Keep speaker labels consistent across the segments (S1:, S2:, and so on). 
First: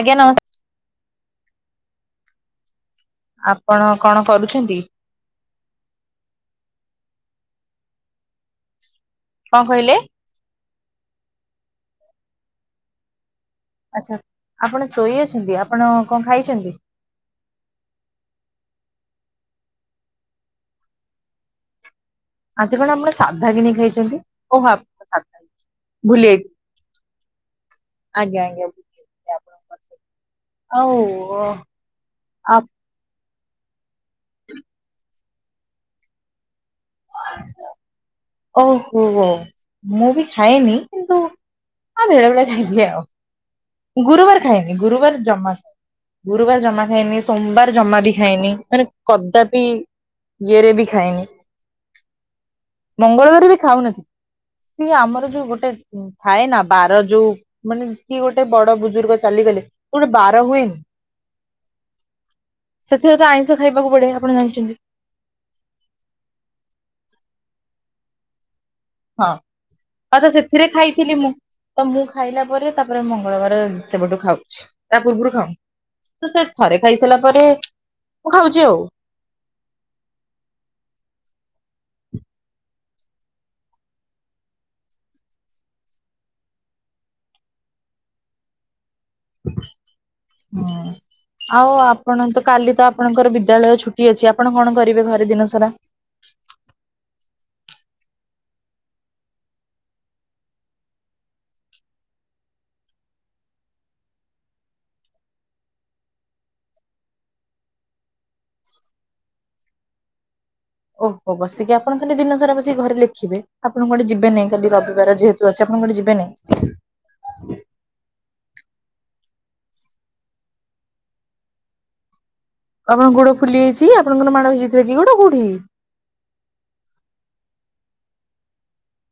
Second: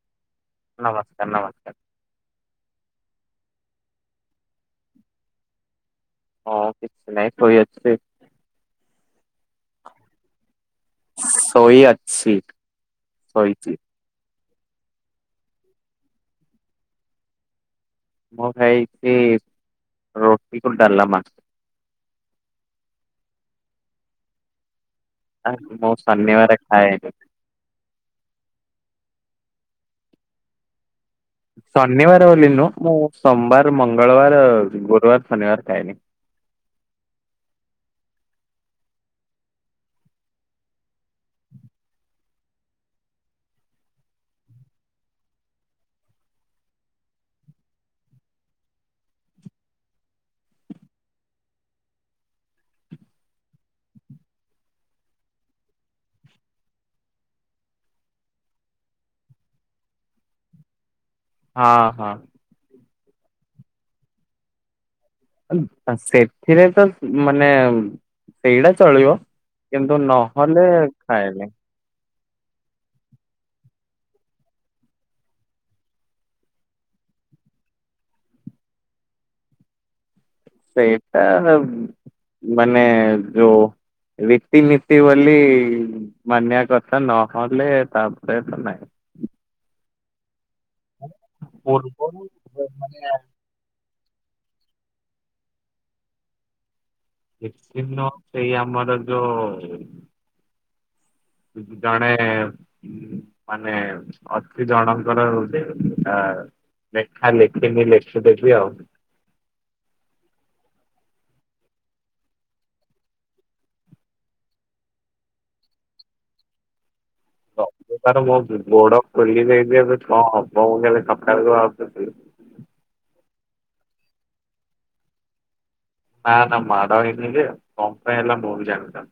S1: ଆଜ୍ଞା ନମସ୍
S2: ନମସ୍କାର ନମସ୍କାର୍।
S1: ଆପଣ କଣ କରୁଛନ୍ତି?
S2: ହଁ କିଛି ନାଇଁ [unintelligible]
S1: କଁ କହିଲେ?
S2: ଶୋଇଅଛି, ଶୋଇଚି।
S1: ଆଚ୍ଛା ଆପଣ ଶୋଇ ଅଛନ୍ତି, ଆପଣ କଁ ଖାଇଛନ୍ତି?
S2: ମୁଁ ଖାଇଚି ରୋଟି କି ଡ଼ାଲମା।
S1: ଆଜି କଣ ଆପଣ ସାଧା କିଣି ଖାଇଛନ୍ତି ଓହୋ ସା
S2: ଆ ମୁଁ ଶନିବାର ଖାଏନି।
S1: ଆଜ୍ଞା ଆଜ୍ଞା ବୁଝିଗଲି ଆପଣ [unintelligible] ଆଉ ଓ
S2: ଶନିବାର ବୋଲି ନୁହଁ, ମୁଁ ସୋମବାର, ମଙ୍ଗଳବାର, ଗୁରୁବାର, ଶନିବାର ଖାଏନି।
S1: [unintelligible] ଓହୋ ହୋ ମୁଁ ବି ଖାଏନି, କିନ୍ତୁ ହଁ ବେଳେବେଳେ ଖାଇଦିଏ ଆଉ ଗୁରୁବାର ଖାଏନି ଗୁରୁବାର ଜମା ଖାଏନି। ଗୁରୁବାର ଜମା ଖାଏନି, ସୋମବାର ଜମା ବି ଖାଏନି ମାନେ କଦାପି ଇଏରେ ବି ଖାଏନି। ମଙ୍ଗଳବାର ବି ଖାଉନଥିଲି ଆମର ଯୋଉ ଗୋଟେ ଥାଏ ନା ବାର ଯୋଉ ମାନେ କିଏ ଗୋଟେ ବଡ ବୁଜୁର୍ଗ ଚାଲିଗଲେ ଗୋଟେ ବାର ହୁଏନି।
S2: ହଁ ହଁ।
S1: ସେଥିରେ ତ ଆଇଁଷ ଖାଇବାକୁ ପଡେ ଆପଣ ଜାଣିଚନ୍ତି।
S2: [unintelligible] ସେଥିରେ ତ ମାନେ ସେଇଡ଼ା ଚଳିବ
S1: ହଁ
S2: କିନ୍ତୁ
S1: ଆଉ ତ
S2: ନହଲେ
S1: ସେଥିରେ ଖାଇଥିଲି ମୁଁ
S2: ଖାଏନି।
S1: ତ ମୁଁ ଖାଇଲା ପରେ ତାପରେ ମଙ୍ଗଳବାର ସେବେଠୁ ଖାଉଛି ତା ପୂର୍ବରୁ ଖାଉ ତ ସେ ଥରେ ଖାଇସାଇଲା ପରେ ମୁଁ ଖାଉଛି ଆଉ।
S2: ସେଇଟା ମାନେ ଯୋଉ ରିତି ନିତି ବୋଲି ମାନିଆ କଥା ନହଲେ ତାପରେ ତ ନାହିଁ।
S1: ହୁଁ ଆଉ
S2: ପୂର୍ବରୁ
S1: ଆପଣ ତ କାଲି ତ
S2: ମାନେ
S1: ଆପଣଙ୍କର ବି ଦ୍ୟାଳୟ ଛୁଟି ଅଛି ଆପଣ କଣ କରିବେ ଘରେ ଦିନ ସାରା?
S2: [unintelligible] ସେଇ ଆମର ଯୋ ଜଣେ ମାନେ ଅତି ଜଣଙ୍କର ଲେଖା ଲେଖିନି ଲେଖିଦେବି ଆଉ।
S1: ଓହୋ, ବସିକି ଆପଣ ଖାଲି ଦିନ ସାରା ବସିକି ଲେଖିବେ ଆପଣ କୁଆଡେ ଯିବେ ନାଇଁ କାଲି ରବିବାର ଯେହେ ତୁ ଅଛି ଆପଣ କୁଆଡେ ଯିବେନେଇଁ।
S2: ରବିବାର ମୋ ଗୋଡ ଫୁଲିଯାଇଚି ଯେ ଏବେ କଣ ହବ ମୁଁ ଖାଲି ସକାଳ କୁ ଭାବୁଚି।
S1: ଆପଣଙ୍କ ଗୋଡ ଫୁଲି ଯାଇଚି। ଆପଣଙ୍କ ର ମାଡ ହେଇଯାଇଥିଲା କି ଗୋଡ କୋଉଠି?
S2: ନାଁ ନାଁ ମାଡ ହେଇନି ଜେ, କଣ ପାଇଁ ହେଲା ମୁଁ ବି ଜାଣିନି।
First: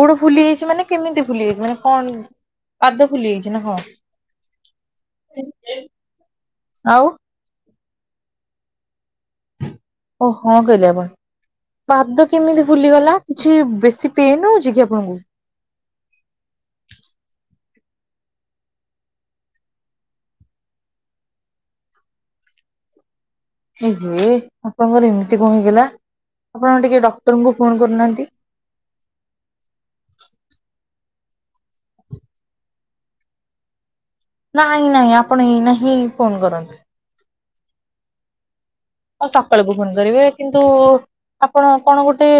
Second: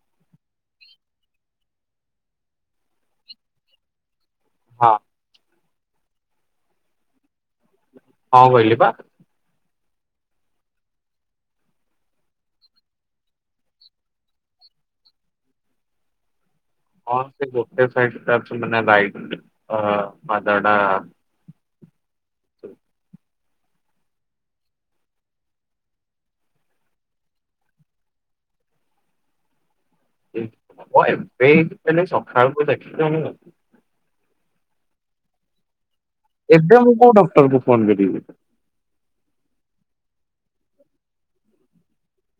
S1: ଗୋଡ ଫୁଲି ଯାଇଚି ମାନେ କେମିତି ଫୁଲି ଯାଇଚି ମାନେ କଣ ପାଦ ଫୁଲି ଯାଇଚି ନା କଣ?
S2: ହଁ।
S1: ଆଉ
S2: ହଁ କହିଲି ପା।
S1: ଓ ହଁ କହିଲେ ଆପଣ। ପାଦ କେମିତି ଫୁଲିଗଲା? କିଛି ବେଶୀ ପେନ୍ ହଉଚି କି ଆପଣଙ୍କୁ?
S2: ହଁ ସେ ଗୋଟେ ସାଇଟ୍ [unintelligible] ହଁ ପାଦ ଟା ହ
S1: ଏ ହେ ଆପଣଙ୍କର ଏମିତି କଣ ହେଇଗଲା। ଆପଣ ଟିକେ ଡକ୍ଟରଙ୍କୁ ଫୋନ୍ କରୁନାହାନ୍ତି।
S2: ହଁ ଏବେ [unintelligible] ସକାଳକୁ। [unintelligible]
S1: ନାଇଁ ନାଇଁ ଆପଣ ଏଇନା ହିଁ ଫୋନ କରନ୍ତୁ
S2: ଏବେ ମୁଁ କୋଉ ଡକ୍ଟର କୁ ଫୋନ୍ କରିବି।
S1: ହଁ ସକାଳକୁ ଫୋନ୍ କରିବେ। କିନ୍ତୁ ଆପଣ କଣ ଗୋଟେ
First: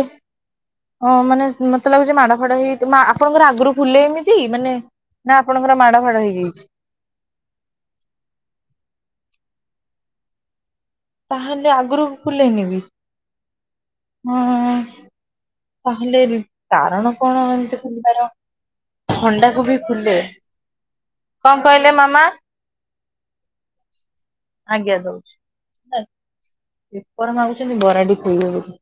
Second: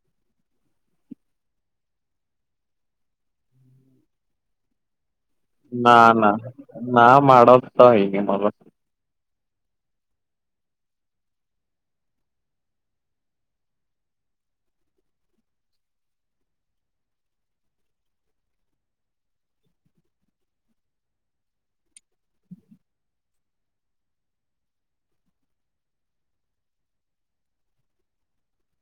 S1: ହଁ ମାନେ ମତେ ଲାଗୁଚି ମାଡ ଫାଡ ହେଇଯାଇ ଆପଣଙ୍କର ଆଗରୁ ଫୁଲେ ଏମିତି ମାନେ ନା ଆପଣଙ୍କର ମାଡ
S2: ନା
S1: ଫାଡ
S2: ନା।
S1: ହେଇଯାଇଛି?
S2: ନା ମାଡ ଫାଡ ହେଇନି ମୋର।
S1: ତାହେଲେ ଆଗରୁ ଫୁଲେନି ବି? ହୁଁ। ତାହେଲେ ରି କାରଣ କଣ ଏମିତି ଫୁଲିବାର? ଥଣ୍ଡାକୁ ବି ଫୁଲେ। କଣ କହିଲେ ମାମା? ଆଜ୍ଞା ଦଉଚି। ହେ ପେପର ମାଗୁଛନ୍ତି ବରା ଟି ଥୋଇବେ ବୋଲି।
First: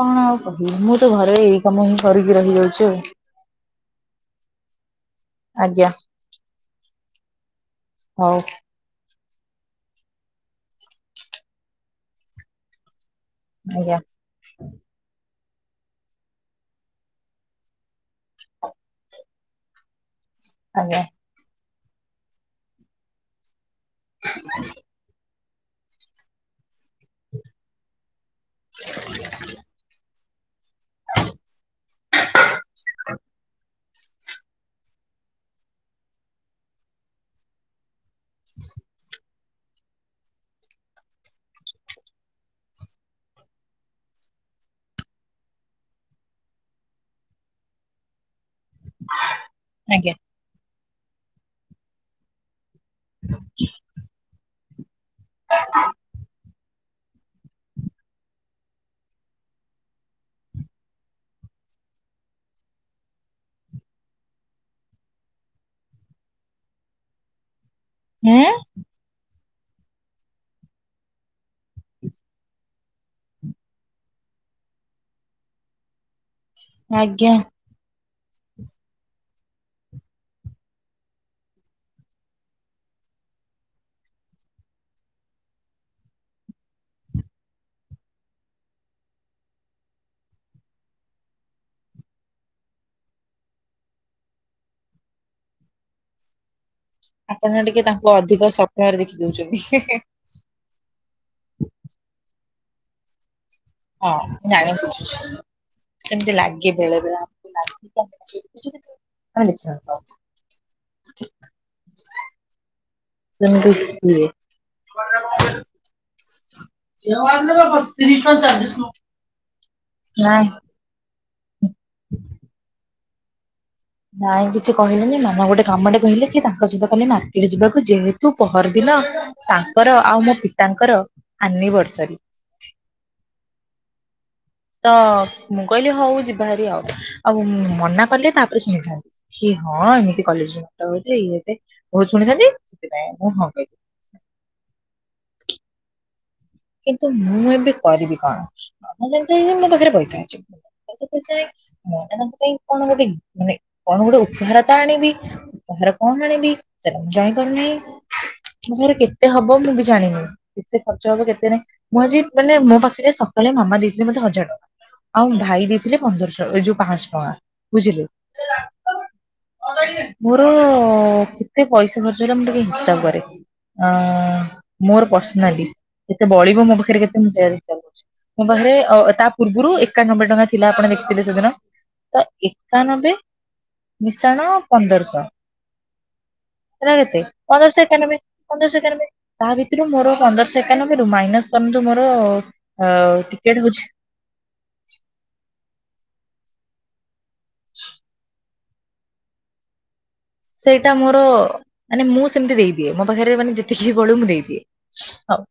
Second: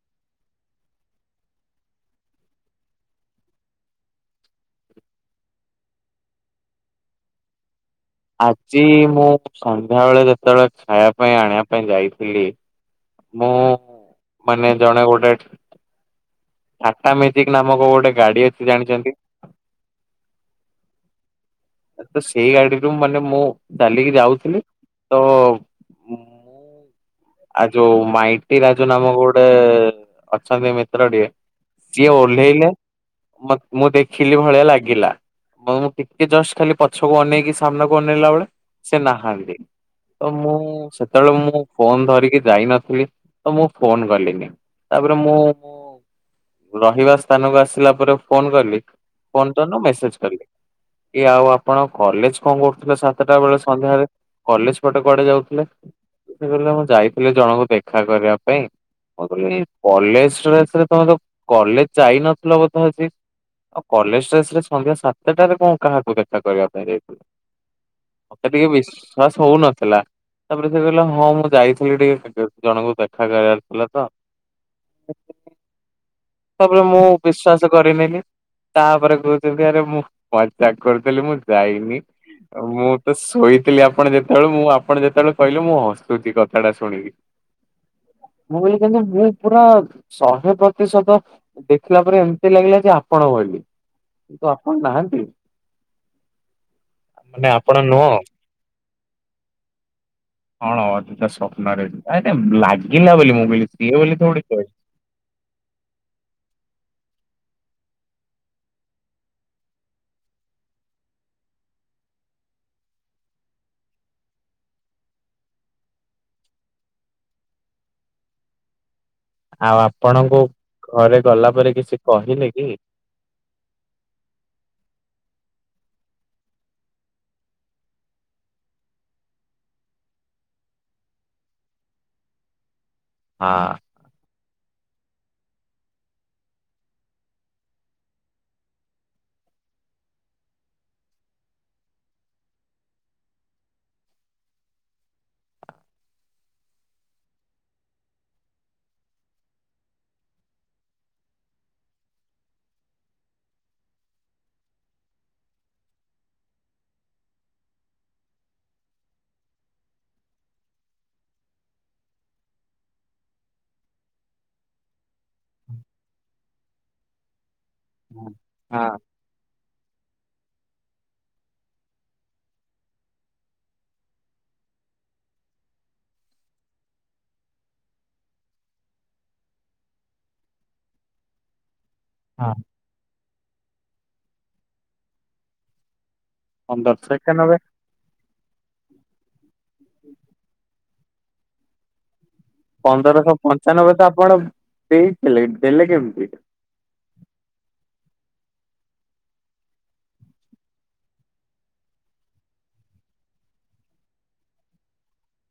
S1: କଣ ଆଉ କହିବି ମୁଁ ତ ଘରେ ଏଇ କାମ ହିଁ କରିକି ରହିଯାଉଚି ଆଉ। ଆଜ୍ଞା। ହଉ
S2: ଆଜି ମୁଁ ସନ୍ଧ୍ୟାବେଳେ ଯେତେବେଳେ ଖାଇବା ପାଇଁ ଆଣିବା ପାଇଁ ଯାଇଥିଲି ମୁଁ
S1: ଆଜ୍ଞା
S2: ମାନେ ଜଣେ ଗୋଟେ ଟାଟା ମେଜିକ୍ ନାମକ ଗୋଟେ ଗାଡି ଅଛି ଜାଣିଚନ୍ତି?
S1: ଆଜ୍ଞା।
S2: ତ ସେଇ ଗାଡିରୁ ମାନେ ମୁଁ ଚାଲିକି ଯାଉଥିଲି ତ ମୁଁ
S1: ହ
S2: ଆ ଯୋଉ ମାଇଟି ରାଜୁ ନାମକ ଗୋଟେ ଅଛନ୍ତି ମିତ୍ରଟିଏ ସିଏ ଓହ୍ଲେଇଲେ ମୁଁ ମୁଁ ଦେଖିଲି ଭଳିଆ ଲାଗିଲା। ମୁଁ ଟିକେ ଜଷ୍ଟ ଖାଲି ପଛ ପଛକୁ ଅନେଇକି ସାମ୍ନାକୁ ଅନେଇଲା ବେଳେ ସେ ନାହାନ୍ତି। ତ ମୁଁ ସେତେବେଳେ ମୁଁ ଫୋନ୍ ଧର ରିକି ଯାଇ ନଥିଲି, ତ ମୁଁ ଫୋନ୍ କଲିିନି। ତାପରେ ମୁଁ ରହିବା ସ୍ଥାନକୁ ଆସିଲା ପରେ ଫୋନ୍ କଲି। ଫୋନ୍ ତ ନୁହଁ
S1: ଆଜ୍ଞା
S2: ମେସେଜ୍ କଲି। କି ଆଉ ଆପଣ କଲେଜ୍ କଣ କରୁ ଥିଲେ ସାତଟା ବେଳେ ସନ୍ଧ୍ୟାରେ, କଲେଜ ପଟେ କୁଆଡେ ଯାଉଥିଲେ? ସେ କହିଲେ ମୁଁ ଯାଇ କହିଲେ ଜଣଙ୍କୁ ଦେଖା କରିବା ପାଇଁ। କହିଲି କଲେଜ ଡ୍ରେସ୍ ରେ ତମେ ତ କଲେଜ ଯାଇନଥିଲ ବୋଧ ଆଜି? ଆଉ କଲେଜ ଡ୍ରେସ ରେ ସନ୍ଧ୍ୟା ସାତଟାରେ କଣ କାହାକୁ ଦେଖା କରିବା ପାଇଁ ଯାଇଥିଲେ? ମତେ
S1: ହୁଁ
S2: ଟିକେ ବିଶ୍ଵାସ ହଉନଥିଲା ତାପରେ ସେ କହିଲା ହଁ ମୁଁ ଯାଇ ବୋଲି ଟିକେ ଜଣଙ୍କୁ ଦେଖା କରିବାର ଥିଲା ତ। ତାପରେ ମୁଁ
S1: ଆଜ୍ଞା
S2: ବିଶ୍ୱାସ କରିନେଲି ତାପରେ କହୁଛନ୍ତି ଆରେ ମୁଁ ମଜାକ କରୁଥିଲି ମୁଁ ଯାଇନି। ମୁଁ ତ ଶୋଇଥିଲି ଆପଣ ଯେତେବେଳେ ମୁଁ ଆପଣ ଯେତେବେଳେ କହିଲେ ମୁଁ ହସୁଛି କ ଏଡା ଶୁଣିକି ମୁଁ କହିଲି କେମିତି ମୁଁ ପୁରା ଶହେ ପ୍ରତିଶତ ଦେଖିଲା ପରେ ଏମିତି ଲାଗିଲା ଯେ ଆପଣ ଭଳି କିନ୍ତୁ ଆପଣ ନାହାନ୍ତି। ମାନେ
S1: ଆପଣ ଟିକେ
S2: ନୁହଁ।
S1: ତାଙ୍କୁ ଅଧିକ ସ୍ଵପ୍ନ ରେ ଦେଖିଦଉଛନ୍ତି।
S2: ହଁ ଅଧିକା ସ୍ୱପ୍ନରେ ନାଇ ନାଇ ଲାଗିଲା ବୋଲି ମୁଁ କଲି।
S1: ହଁ [unintelligible] ସେମିତି ଲାଗେ ବେଳେ ବେଳେ ଆମକୁ ଲାଗ ଆମେ [inaudible] ସେମିତି ହୁଏ। ଏାର ନ ବା ପତିରିଶ ନ ଚାଲିଶ ନ [unintelligible]
S2: ଆଉ ଆପଣଙ୍କୁ ଘରେ ଗଲା ପରେ କିଛି କହିଲେ କି?
S1: ନାଇଁ କିଛି କହିଲେନି ମାମା ଗୋଟେ କାମଟେ କହିଲେ କି ତାଙ୍କ ସହିତ କଲି ମାର୍କେଟ ଯିବାକୁ ଯେହେତୁ ପହରଦିନ ତାଙ୍କର ଆଉ ମୋ ପିତାଙ୍କର ଆନିଭର୍ସରୀ।
S2: ହଁ।
S1: ତ ମୁଁ କହିଲି ହଉ ଯିବାହାରାରି ଆଉ ଆଉ ମନା କଲେ ତାପରେ ଶୁଣିଥାନ୍ତି। ହି ହଁ ଏମିତି କଲେଜ ହ ଇଏ ସେ ବହୁତ ଶୁଣିଥାନ୍ତି ସେଥିପାଇଁ ମୁଁ ହଁ କଲି। କିନ୍ତୁ ମୁଁ ଏବେ କରିବି କଣ ମୁଁ ଜାଣି ଛି ଆଜି ମୋ ପାଖରେ ପଇସା ଅଛି। ପାଖରେ ପଇସା ନାଇଁ ମଁ ତାଙ୍କ ପାଇଁ କଣ ଗୋଟେ ମାନେ କଣ ଗୋଟେ ଉପହାର ତ ଆଣିବି। ଉପହାର କଣ ଆଣିବି ସେଟା ମୁଁ ଜାଣିପାରୁନାହିଁ। ମୋ ପାଖରେ କେତେ ହବ ମୁଁ ବି ଜାଣିନି କେତେ ଖର୍ଚ୍ଚ ହବ କେତେ ମୁଁ ଆଜି ମାନେ ମୋ ପାଖରେ ସକାଳେ ମାମା ଦେଇଥିଲେ ମତେ ହଜାର ଟଙ୍କା ଆଉ ଭାଇ ଦେଇଥିଲେ ପନ୍ଦରଶ ର ଏ ଯୁ ପାଂଶ ଟଙ୍କା ବୁଝିଲେ।
S2: ହଁ
S1: ମୋର କେତେ ପଇସା ଖର୍ଚ୍ଚ ହେଲା ମୁଁ ଟିକେ ହିସାବ କରେ। ଅ ମୋର ପର୍ସନାଲି କେତେ ବଳିବ ମୋ ପାଖରେ କେତେ [unintelligible] ମୋ ପାଖରେ ତା ପୂର୍ବରୁ ଏକାନବେ ଟଙ୍କା ଥିଲା ଆପଣ ଦେଖିଥିଲେ ସେଦିନ। ତ
S2: ହଁ
S1: ଏକାନବେ ମିଶାଣ ପନ୍ଦରଶହ। ହେରା
S2: ପନ୍ଦରଶହ
S1: କେତେ
S2: ଏକାନବେ
S1: ପନ୍ଦଶ ଏକାନବେ ପନ୍ଦରଶ୍ ଏକାନବେ ତା ଭିତରୁ ମୋର ପନ୍ଦରଶ ଏ ଏକାନବେରୁ ମାଇନସ କରନ୍ତୁ ମୋର ଅ
S2: ପନ୍ଦରଶହ
S1: ଟିକେଟ ହଉଛି
S2: ପଞ୍ଚାନବେ ତ ଆପଣ ଦେଇଥିଲେ ଦେଲେ କେମିତି?
S1: ସେଇଟା ମୋର ମାନେ ମୁଁ ସେମିତି ଦେଇଦିଏ ମୋ ପାଖରେ ମାନେ ଯେତିକି ବଳୁ ମୁଁ ଦେଇଦିଏ। ହଉ।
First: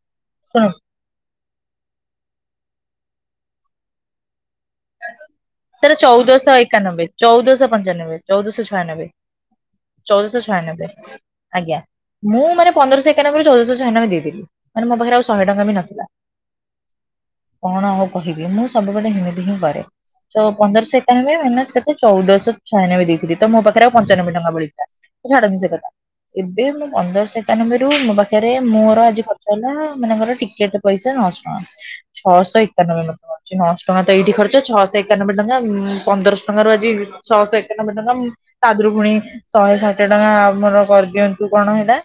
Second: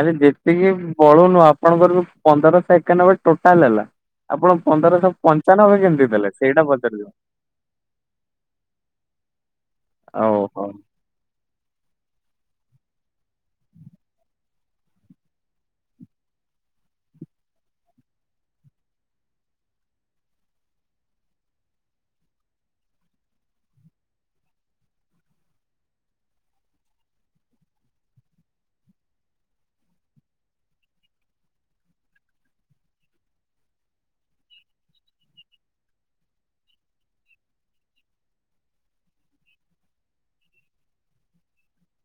S2: ଆରେ
S1: ଶୁଣ
S2: ଯେତିକି ବଳୁ ନୁହ ଆପଣଙ୍କର ପନ୍ଦରଶ ଏକାନବେ ଟୋଟାଲ ହେଲା। ଆପଣ ପନ୍ଦରଶହ ପଞ୍ଚାନବେ
S1: ସେଟା
S2: କେମିତି ଦେଲେ
S1: ଚଉଦଶ
S2: ସେଇଟା
S1: ଏକାନବେ
S2: ପଚାରୁଚି?
S1: ଚଉଦଶ ପଞ୍ଚାନବେ ଚଉଦଶ ଛୟାନବେ। ଚଉଦଶ
S2: ଓହୋ
S1: ଛୟାନବେ ଆଜ୍ଞା ମୁଁ ମାନେ ପନ୍ଦରସ ଏକାନବେରୁ ଚଉଦଶହ ଛୟାନବେ ଦେଇଦେଲି। ମାନେ ମୋ ପାଖରେ ଆଉ ଶହେ ଟଙ୍କ ବି ନଥିଲା। କଣ ଆଉ କହିବି ମୁଁ ସବୁବେଳେ ହେମିତି ହିଁ କରେ। ପନ୍ଦରଶ ଏକତାନବେ ମାଇନସ କେତେ ଚଉଦଶ ଛୟାନବେ ଦେଇଥିଲି ତ ମୋ ପାଖରେ ଆଉ ପଞ୍ଚାନବେ ଟଙ୍କା ବଳିଥିଲା। ଛାଡ଼ନ୍ତୁ ସେ କଥା। ଏବେ ମୁଁ ପନ୍ଦରଶ ଏକାନବେରୁ ମୋ ପାଖରେ ମୋର ଆଜି ଖର୍ଚ୍ଚ ହେଲା ମାନେ ମୋର ଟିକେଟ ପଇସା ନଅଶହ ଟଙ୍କା ଛଅଶହ ଏକାନବେ ଲକ୍ଷ ଅଛି ହଁ ଅଶ ଟଙ୍କା ତ ଏଇଠି ଖର୍ଚ୍ଚ। ଛଅଶହ ଏକାନବେ ଟଙ୍କା ଉମ୍ ପନ୍ଦରଶହ ଟଙ୍କାରୁ ଆଜି ଛଅଶହ ଏକାନବେ ଟଙ୍କା ତାଦେରୁ ପୁଣି ଶଏ ଷାଠିଏ ଟଙ୍କା ଆମର କରିଦିଅନ୍ତୁ କଣ ହେଇଟା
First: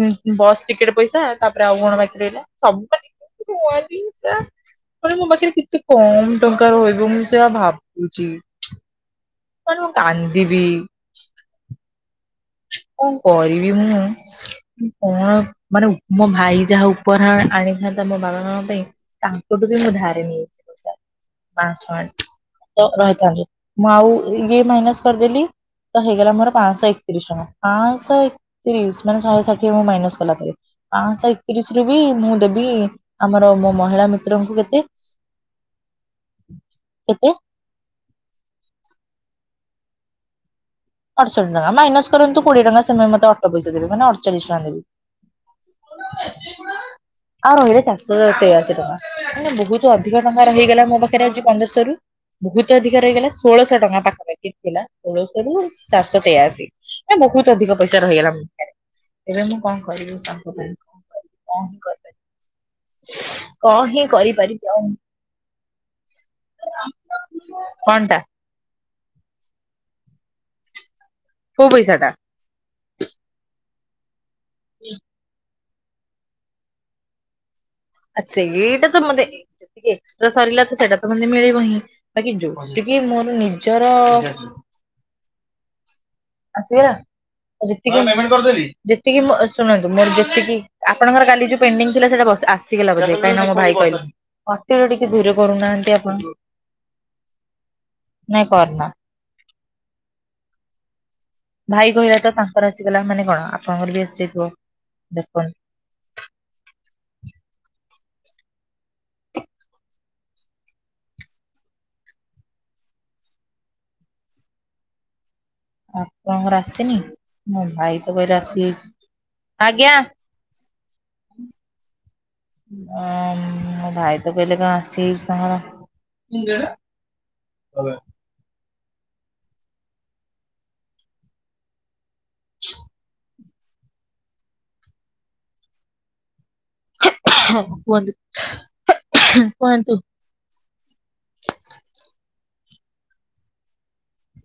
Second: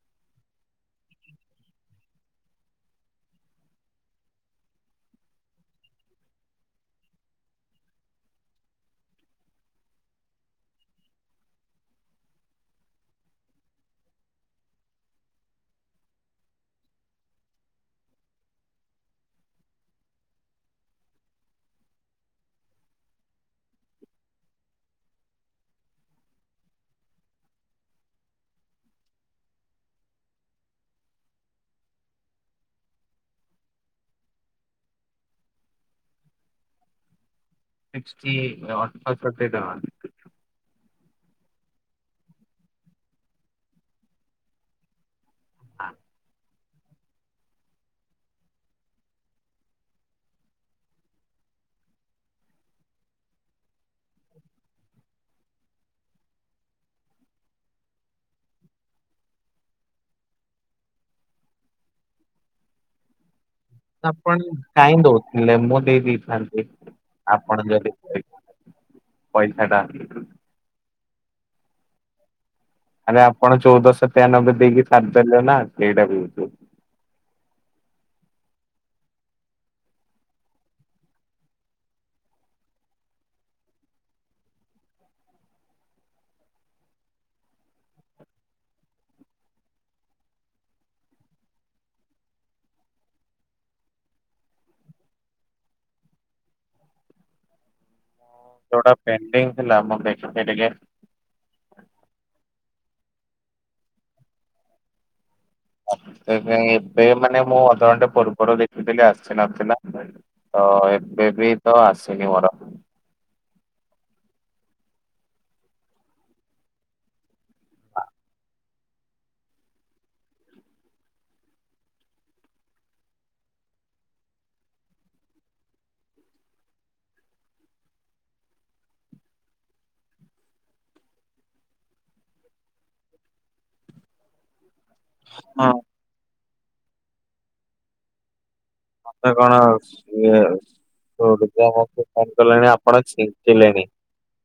S1: ହୁଁ ହୁଁ ବସ୍ ଟିକେଟ ପଇସା ତାପରେ ଆଉ କଣ ବାକି ରହିଲା ସବୁ ପା [unintelligible] ମାନେ ମୋ ପାଖରେ କି ତେ କମ୍ ଟଙ୍କା ରହିବ ମୁଁ ସେଆ ଭାବୁଚି। ମାନେ ମୁଁ କାନ୍ଦିବି। କଁ କରିବି ମୁଁ? କଣ ମାନେ ମୋ ଭାଇ ଯାହା ଉପହାର ଆଣିଥାନ୍ତା ମୋ ବାବା ମାମା ପାଇଁ ତାଙ୍କଠୁ ବି ମୁଁ ଧାରେ ନେଇଚି ପଇସା ପାଁଶ ଆଣିଚି। ତ ରହିଥାନ୍ତୁ ମୁଁ ଆଉ ଇଏ ମାଇନାସ୍ କରିଦେଲି ତ ହେଇଗଲା ମୋର ପାଁଶହ ଏକ ତିରିଶ ଟଙ୍କା ପାଆଁଶ ଏକତିରିଶ ମାନେ ଶହେ ଷାଠିଏ ମୁଁ ମାଇନସ୍ କଲା ପରେ। ପାଆଁଶ ଏକତିରିଶ ରୁ ବି ମୁଁ ଦେବି ଆମର ମୋ ମହିଳା ମିତ୍ରଙ୍କୁ କେତେ। କେତେ?
S2: ସିଷ୍ଟି ମା ଅଠସଠି ଟଆଁ।
S1: ଅଠଷଠି ଟଙ୍କା ମାଇନସ୍ କରନ୍ତୁ କୋଡ଼ିଏ ଟଙ୍କା ସେମା ମତେ ଅଟ ପଇସା ଦେବେ ମାନେ ଅଠଚାଳିଶ୍ ଟଙ୍କା ନେବେ। [inaudible] ଆଉ ରହିଲେ ଚାରିଶହ ତେୟାଅଶୀ ଟଙ୍କା ମାନେ ବୋହୁତୁ ଅଧିକ ଟଙ୍କା ରହିଗଲା ମୋ ପାଖରେ ଆଜି ପନ୍ଦରଶ ରୁ। ବହୁତ ଅଧିକା ରହିଗଲା ଷୋଳଶହ ଟଙ୍କା ପାଖାପାଖି ଥିଲା ଷୋଳଶହ ରୁ ଚାରିଶହ ତେୟଅଶି ମ ବୋହୁତୁ ଅଧିକ ପଇସା ରହିଗଲା। ଏବେ ମୁଁ କଣ କରିବି [unintelligible] କଣ ହିଁ କରିପାରିବି କଣ ହିଁ
S2: ଆପଣ
S1: କରିପାରିବି ଆଉ
S2: କାଇଁ ଦଉଥିଲେ ମୁଁ ଦେଇଦେଥାନ୍ତି ଆପଣ ଯଦି
S1: କଣ ଟା
S2: କହି ପଇସାଟା [unintelligible]
S1: କୋଉ ପଇସାଟା?
S2: ଆରେ ଆପଣ ଚଉଦଶ ତେୟାନବେ ଦେଇକି ସାରଦେଲେ ନା ସେଇଟା କହୁଚି।
S1: ଆ ସେଇଟା ତ ମତେ ଏ ଏତିକି ଏକ୍ସଟ୍ରା ସରିିଲା ତ ସେଇଟାତ ମତେ ମିଲିବହିଁ। ବାକି ଯୋଉଠିକି ମୋର ନିଜର ଆସିବେ ଯେତିକି ଯେତିକି ମୋ ଶୁଣନ୍ତୁ ମୋର ଯେତିକି ଆପଣଙ୍କର କାଲି ଯୋଉ ପେଣ୍ଡିଙ୍ଗ୍ ଥିଲା ସେଟା ବସ୍ ଆସ୍ ଆସିଗଲା ବୋଧେ କାହିଁନା ମୋ ଭାଇ କହିଲା ଅତିରେ ଟିକେ ଧୀରେ କରୁନାହାନ୍ତି ଆପଣ। ନାଇଁ କରନା।
S2: ପେଣ୍ଡିଙ୍ଗ୍ ଥିଲା ମୁଁ ଦେଖୁଚି ଟିକେ।
S1: ଭାଇ କହିଲା ତ ତାଙ୍କର ଆସିଗଲା ମାନେ କଣ ଆପଣଙ୍କର ବି ଆସିଯାଇଥିବ ଦେଖନ୍।
S2: ଏବେ ଏବେ ମାନେ ମୁଁ ଅଧଘଣ୍ଟେ ପର୍ବରୁ ଦେଖିଥିଲି ଆସି ନଥିଲା। ତ ଏବେବି ତ ଆସିନି ମୋର।
S1: ଆପଣଙ୍କର ଆସିନି ମୋ ଭାଇ ତ କହିଲା ଆସିଯାଇଚି ଆଜ୍ଞା। ହୁ। ଅ ମୋ ଭାଇ ତ କହିଲେ କଣ ଆସି ଯାଇଚି ତାଙ୍କର। [unintelligible]
S2: ହଁ।
S1: କୁହନ୍ତୁ।
S2: ମତେ କଣ ଉଁ
S1: କୁହନ୍ତୁ।
S2: ଥଣ୍ଡା ବୋଧେ ଧରିଦେଲାଣି ଆପଣ ଚିଞ୍ଚିଲେଣି?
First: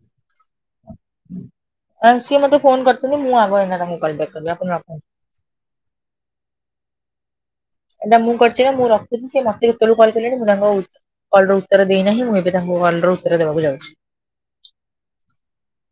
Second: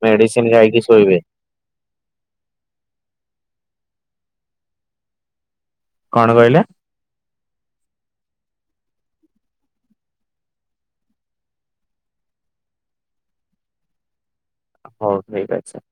S2: ମେଡ଼ିସିନ୍ ଖାଇକି ଶୋଇବେ।
S1: ସିଏ ମୋତେ ଫୋନ କରିଥିଲେ ମୁଁ ଆଗ ଏଇନା ତାଙ୍କୁ କଲ ବାକ୍ କରିବି ଆପଣ ରଖନ୍ତୁ।
S2: କଣ କହିଲେ?
S1: ଏଟା ମୁଁ କରିଚି ନା ମୁଁ ରଖୁଛି ସେ ମୋତେ ହେତେବେଳୁ କଲ୍ କଲେଣି ମୁଁ ତାଙ୍କୁ କଲ୍ ର ଉତ୍ତର ଦେଇନାହିଁ ମୁଁ ଏବେ ତାଙ୍କୁ କଲ୍ ର ଉତ୍ତର ଦେବାକୁ ଯାଉଛି।
S2: ହଉ ଠିକ୍ ଅଛି।